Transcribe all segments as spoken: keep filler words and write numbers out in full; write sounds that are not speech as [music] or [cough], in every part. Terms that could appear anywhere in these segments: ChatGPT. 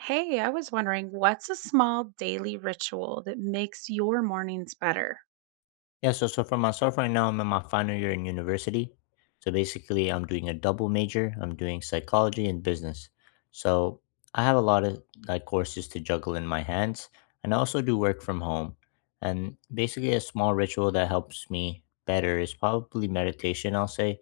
Hey, I was wondering, what's a small daily ritual that makes your mornings better? Yeah, so so for myself right now, I'm in my final year in university. So basically, I'm doing a double major. I'm doing psychology and business. So I have a lot of like courses to juggle in my hands, and I also do work from home. And basically, a small ritual that helps me better is probably meditation. I'll say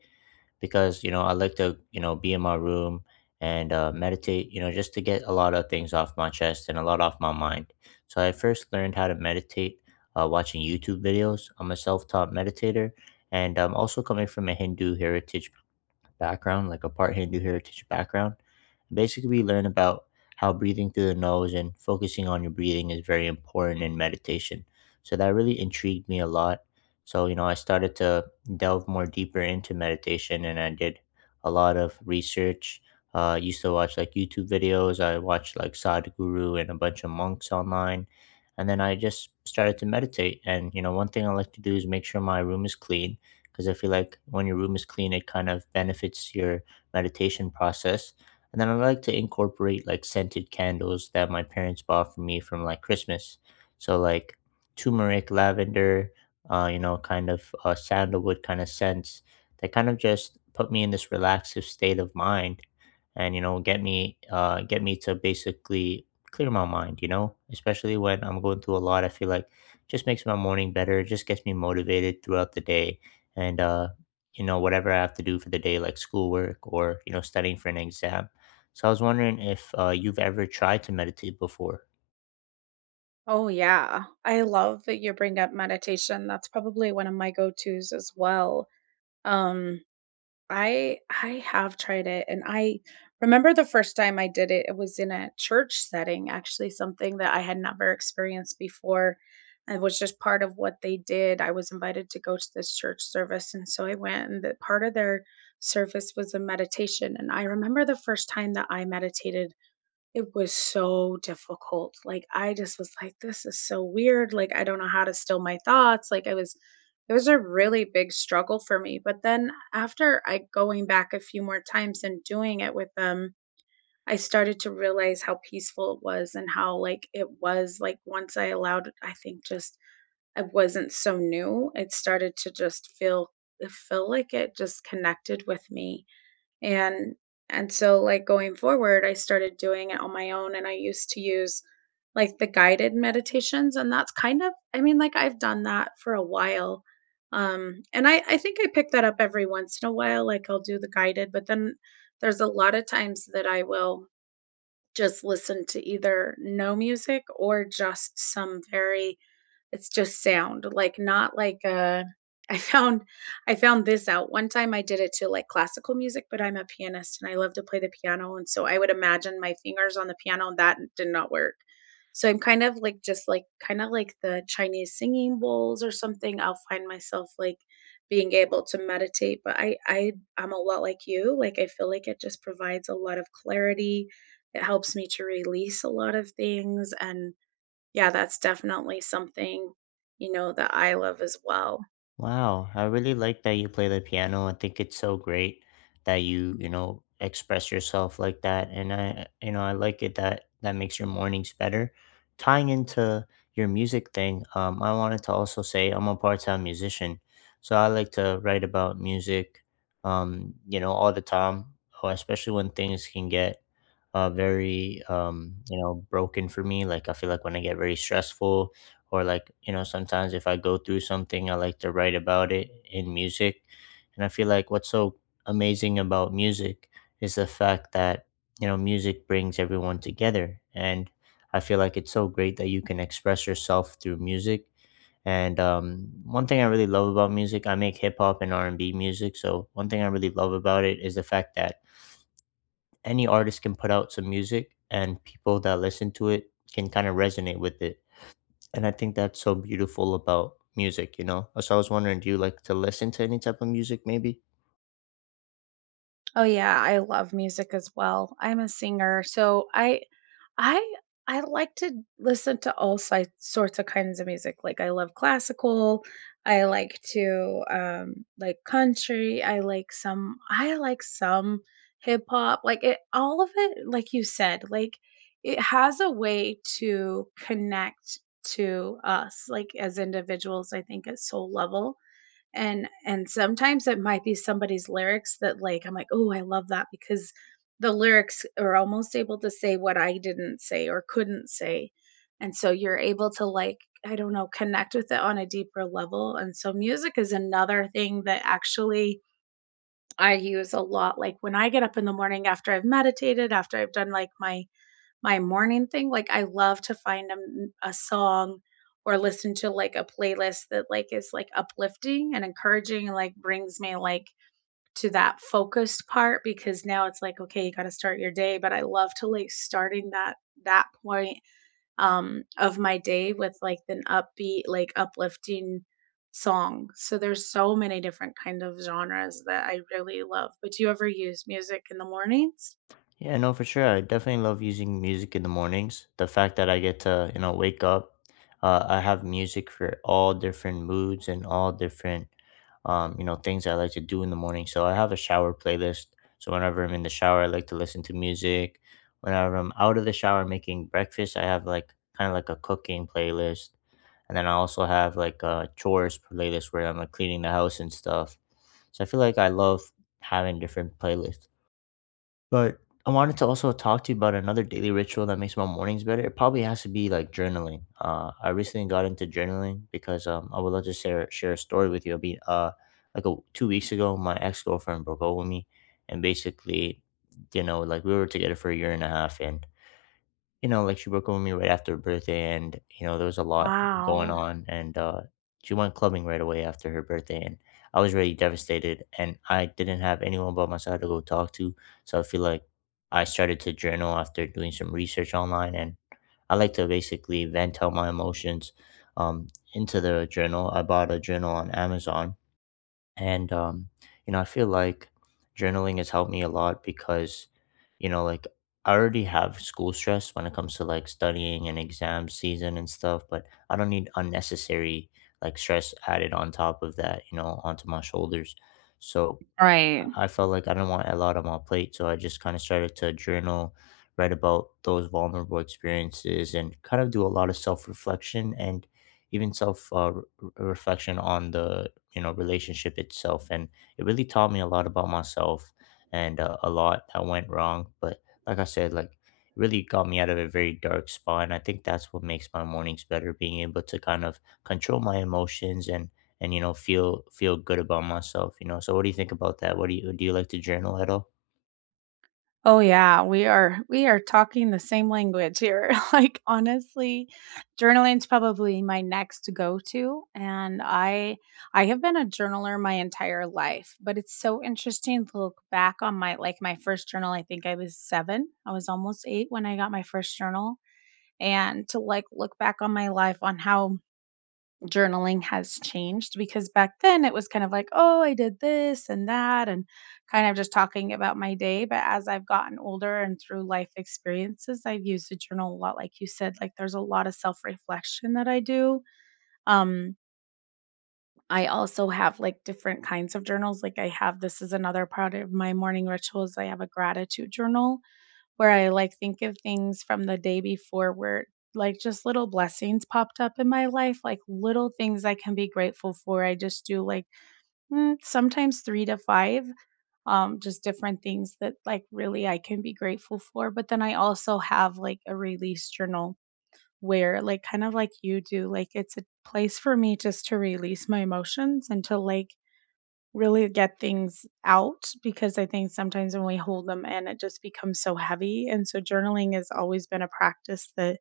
because you know I like to you know be in my room and uh, meditate you know just to get a lot of things off my chest and a lot off my mind. So I first learned how to meditate uh, watching YouTube videos. I'm a self-taught meditator, and I'm also coming from a Hindu heritage background, like a part Hindu heritage background. Basically, we learn about how breathing through the nose and focusing on your breathing is very important in meditation. So that really intrigued me a lot. So, you know, I started to delve more deeper into meditation and I did a lot of research. Uh, I used to watch like YouTube videos. I watched like Sadhguru and a bunch of monks online. And then I just started to meditate. And, you know, one thing I like to do is make sure my room is clean because I feel like when your room is clean, it kind of benefits your meditation process. And then I like to incorporate like scented candles that my parents bought for me from like Christmas. So like turmeric, lavender, uh, you know, kind of uh, sandalwood kind of scents that kind of just put me in this relaxive state of mind and you know get me uh get me to basically clear my mind you know especially when I'm going through a lot. I feel like just makes my morning better, just gets me motivated throughout the day and uh, you know whatever I have to do for the day, like schoolwork or you know studying for an exam. So I was wondering if uh, you've ever tried to meditate before. Oh, yeah. I love that you bring up meditation. That's probably one of my go-tos as well. Um, I I have tried it, and I remember the first time I did it, it was in a church setting, actually, something that I had never experienced before. It was just part of what they did. I was invited to go to this church service, and so I went, and the part of their service was a meditation. And I remember the first time that I meditated, it was so difficult. Like, I just was like, "This is so weird." Like, I don't know how to still my thoughts. Like, I was it was a really big struggle for me, but then after I going back a few more times and doing it with them, I started to realize how peaceful it was and how, like, it was, like, once I allowed, I think just I wasn't so new, it started to just feel it felt like it just connected with me. And and so, like, going forward, I started doing it on my own, and I used to use, like, the guided meditations, and that's kind of, I mean, like, I've done that for a while. Um, and I I think I pick that up every once in a while. Like, I'll do the guided, but then there's a lot of times that I will just listen to either no music or just some very— it's just sound, like, not like, uh [laughs] I found I found this out. One time I did it to, like, classical music, but I'm a pianist and I love to play the piano, and so I would imagine my fingers on the piano, and that did not work. So I'm kind of like just like kinda like the Chinese singing bowls or something, I'll find myself, like, being able to meditate, but I I I'm a lot like you. Like, I feel like it just provides a lot of clarity. It helps me to release a lot of things, and yeah, that's definitely something, you know, that I love as well. Wow, I really like that you play the piano. I think it's so great that you, you know, express yourself like that. And I, you know, I like it that that makes your mornings better. Tying into your music thing, um, I wanted to also say I'm a part-time musician. So I like to write about music, um, you know, all the time, or especially when things can get uh, very, um, you know, broken for me. Like I feel like when I get very stressful, or like you know sometimes if I go through something I like to write about it in music and I feel like what's so amazing about music is the fact that you know music brings everyone together and I feel like it's so great that you can express yourself through music and um, one thing I really love about music, I make hip-hop and r&b music, so one thing I really love about it is the fact that any artist can put out some music and people that listen to it can kind of resonate with it and I think that's so beautiful about music, you know? So I was wondering, do you like to listen to any type of music maybe? Oh yeah, I love music as well. I'm a singer, so I I I like to listen to all si- sorts of kinds of music. Like, I love classical, I like to um like country, I like some I like some hip hop. Like, it— all of it, like you said, like, it has a way to connect to us, like, as individuals. I think at soul level. And and sometimes it might be somebody's lyrics that, like, I'm like, oh, I love that, because the lyrics are almost able to say what I didn't say or couldn't say, and so you're able to, like, I don't know, connect with it on a deeper level. And so music is another thing that actually I use a lot, like when I get up in the morning, after I've meditated, after I've done like my my morning thing. Like, I love to find a, m- a song or listen to like a playlist that, like, is like uplifting and encouraging and like brings me like to that focused part, because now it's like, okay, you got to start your day. But I love to like starting that that point um of my day with like an upbeat, like, uplifting song. So there's so many different kind of genres that I really love. But do you ever use music in the mornings? Yeah, no, for sure. I definitely love using music in the mornings. The fact that I get to, you know, wake up, uh, I have music for all different moods and all different, um, you know, things I like to do in the morning. So I have a shower playlist. So whenever I'm in the shower, I like to listen to music. Whenever I'm out of the shower making breakfast, I have like kind of like a cooking playlist. And then I also have like a chores playlist where I'm like cleaning the house and stuff. So I feel like I love having different playlists, but I wanted to also talk to you about another daily ritual that makes my mornings better. It probably has to be like journaling. Uh, I recently got into journaling because um, I would love to share share a story with you. I mean, uh, like a, two weeks ago, my ex girlfriend broke up with me, and basically, you know, like we were together for a year and a half, and you know, like, she broke up with me right after her birthday, and, you know, there was a lot going Wow. on, and, uh, she went clubbing right away after her birthday, and I was really devastated, and I didn't have anyone but myself to go talk to, so I feel like I started to journal after doing some research online, and I like to basically vent out my emotions, um, into the journal. I bought a journal on Amazon and um you know I feel like journaling has helped me a lot because you know like I already have school stress when it comes to like studying and exam season and stuff, but I don't need unnecessary like stress added on top of that, you know, onto my shoulders. So Right. I felt like I didn't want a lot on my plate, so I just kind of started to journal, write about those vulnerable experiences, and kind of do a lot of self reflection and even self uh, re- reflection on the you know relationship itself. And it really taught me a lot about myself and uh, a lot that went wrong. But like I said, like really got me out of a very dark spot and I think that's what makes my mornings better, being able to kind of control my emotions and and you know feel feel good about myself, you know? So what do you think about that? What do you, do you like to journal at all? Oh yeah, we are we are talking the same language here. [laughs] Like, honestly, journaling's probably my next go to and I I have been a journaler my entire life, but it's so interesting to look back on my like my first journal. I think I was seven. I was almost eight when I got my first journal and to, like, look back on my life on how journaling has changed, because back then it was kind of like, oh, I did this and that, and kind of just talking about my day. But as I've gotten older and through life experiences, I've used the journal a lot. Like you said, like, there's a lot of self reflection that I do. Um, I also have like different kinds of journals. Like I have this is another part of my morning rituals. I have a gratitude journal where I, like, think of things from the day before, where, like, just little blessings popped up in my life, like little things I can be grateful for. I just do, like, mm, sometimes three to five, um, just different things that, like, really I can be grateful for. But then I also have like a release journal, where, like, kind of like you do, like, it's a place for me just to release my emotions, and to, like, really get things out, because I think sometimes when we hold them in, it just becomes so heavy. And so journaling has always been a practice that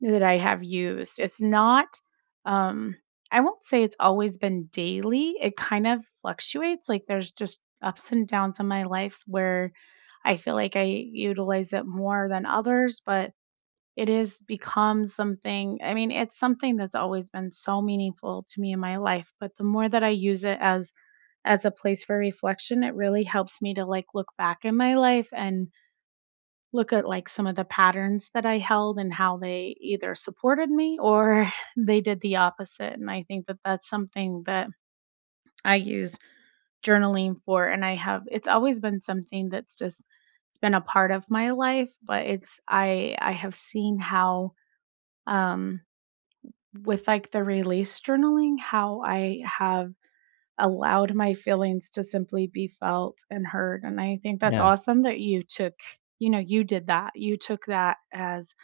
that I have used. It's not um I won't say it's always been daily. It kind of fluctuates. Like, there's just ups and downs in my life where I feel like I utilize it more than others, but it is become something— I mean, it's something that's always been so meaningful to me in my life, but the more that I use it as as a place for reflection, it really helps me to, like, look back in my life and look at, like, some of the patterns that I held and how they either supported me or [laughs] they did the opposite, and I think that that's something that I use journaling for, and I have it's always been something that's just— it's been a part of my life, but it's I I have seen how, um with, like, the release journaling, how I have allowed my feelings to simply be felt and heard. And I think that's yeah awesome that you took you know, you did that. You took that as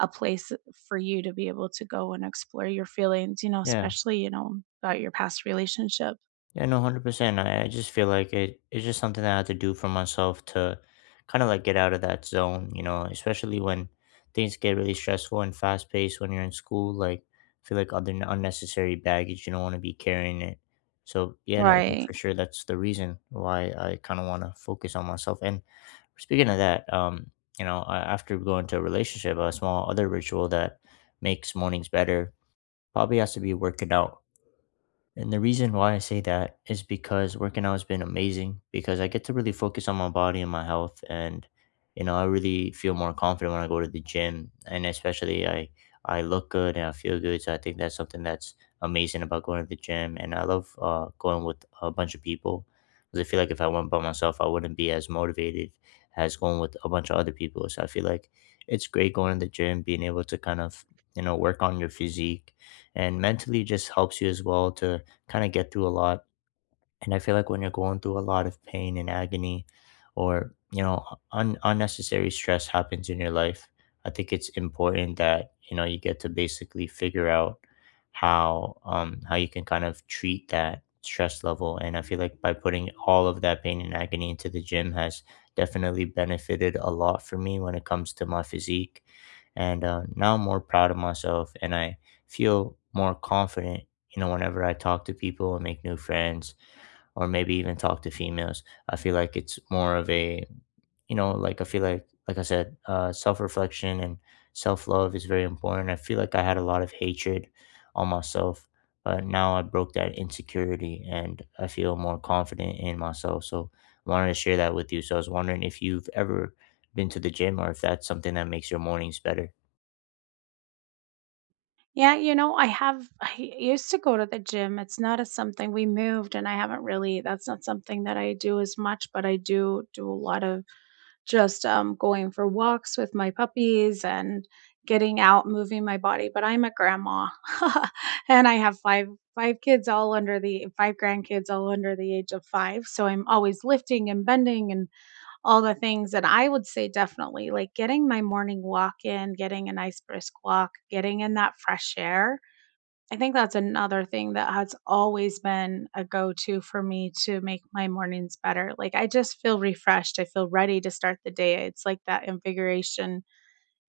a place for you to be able to go and explore your feelings, you know, yeah especially, you know, about your past relationship. yeah no, one hundred percent i, I just feel like it, it's just something that I have to do for myself to kind of like get out of that zone, you know, especially when things get really stressful and fast paced when you're in school. Like I feel like other n- unnecessary baggage you don't want to be carrying it, so yeah, like Right. for sure that's the reason why I kind of want to focus on myself. And speaking of that, um, you know, a- after we go into a relationship, a small other ritual that makes mornings better probably has to be working out, and the reason why I say that is because working out has been amazing because I get to really focus on my body and my health and you know, I really feel more confident when I go to the gym, and especially I I look good and I feel good. So I think that's something that's amazing about going to the gym, and I love uh, going with a bunch of people because I feel like if I went by myself, I wouldn't be as motivated as going with a bunch of other people. So I feel like it's great going to the gym, being able to kind of, you know, work on your physique and mentally just helps you as well to kind of get through a lot. And I feel like when you're going through a lot of pain and agony or, you know, un- unnecessary stress happens in your life, I think it's important that, you know, you get to basically figure out how um how you can kind of treat that stress level, and I feel like by putting all of that pain and agony into the gym has definitely benefited a lot for me when it comes to my physique and uh, now I'm more proud of myself and I feel more confident, you know, whenever I talk to people and make new friends or maybe even talk to females. I feel like it's more of a, you know, like I feel like, like I said, uh, self reflection and self love is very important. I feel like I had a lot of hatred on myself, but now I broke that insecurity and I feel more confident in myself. So I wanted to share that with you. So I was wondering if you've ever been to the gym or if that's something that makes your mornings better. Yeah, you know, I have I used to go to the gym. It's not a— something we moved, and I haven't really that's not something that I do as much, but I do do a lot of. Just, um, going for walks with my puppies and getting out, moving my body, but I'm a grandma, [laughs] and I have 5 5 kids all under the five grandkids all under the age of five, so I'm always lifting and bending and all the things. And I would say definitely, like, getting my morning walk in, getting a nice brisk walk, getting in that fresh air— I think that's another thing that has always been a go-to for me to make my mornings better. Like, I just feel refreshed. I feel ready to start the day. It's like that invigoration.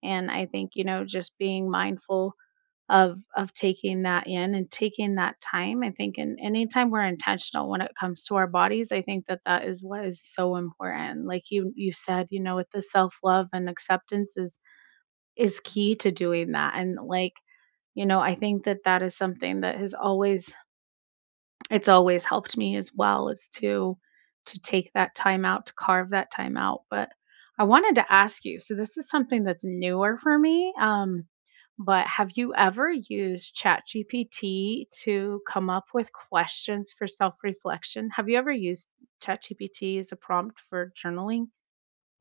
And I think, you know, just being mindful of of taking that in and taking that time. I think in anytime we're intentional when it comes to our bodies, I think that that is what is so important. Like, you you said, you know, with the self-love and acceptance is is key to doing that. And, like, you know I think that that is something that has always it's always helped me as well, is to to take that time out, to carve that time out. But I wanted to ask you, so this is something that's newer for me, um, but have you ever used ChatGPT to come up with questions for self-reflection? Have you ever used ChatGPT as a prompt for journaling?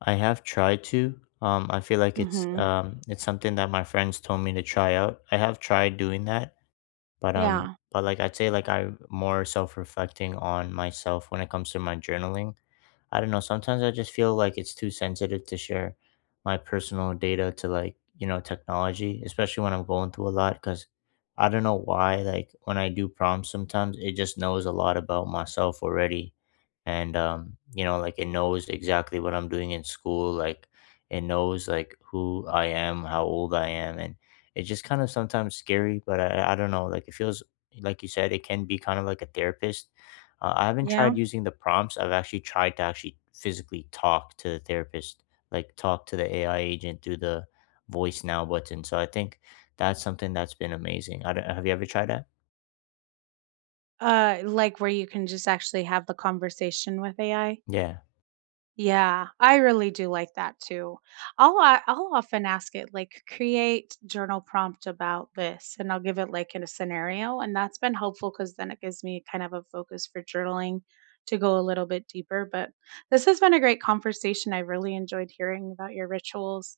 I have tried to. Um, I feel like Mm. it's Mhm. um, it's something that my friends told me to try out. I have tried doing that, but um Yeah. but like I'd say like I'm more self-reflecting on myself when it comes to my journaling. I don't know. Sometimes I just feel like it's too sensitive to share my personal data to, like, you know, technology, especially when I'm going through a lot. Cause I don't know why, like, when I do prompts sometimes, it just knows a lot about myself already. And, um, you know, like it knows exactly what I'm doing in school. Like it knows like who I am, how old I am. And it's just kind of sometimes scary, but I, I don't know. Like it feels, like you said, it can be kind of like a therapist. uh, I haven't Yeah. tried using the prompts. I've actually tried to actually physically talk to the therapist, like talk to the A I agent through the voice now button. So I think that's something that's been amazing. I don't, have you ever tried that? Uh, like where you can just actually have the conversation with A I? Yeah. Yeah, I really do like that too. I'll o- I'll often ask it, like, create journal prompt about this, and I'll give it, like, in a scenario, and that's been helpful, cuz then it gives me kind of a focus for journaling to go a little bit deeper. But this has been a great conversation. I really enjoyed hearing about your rituals.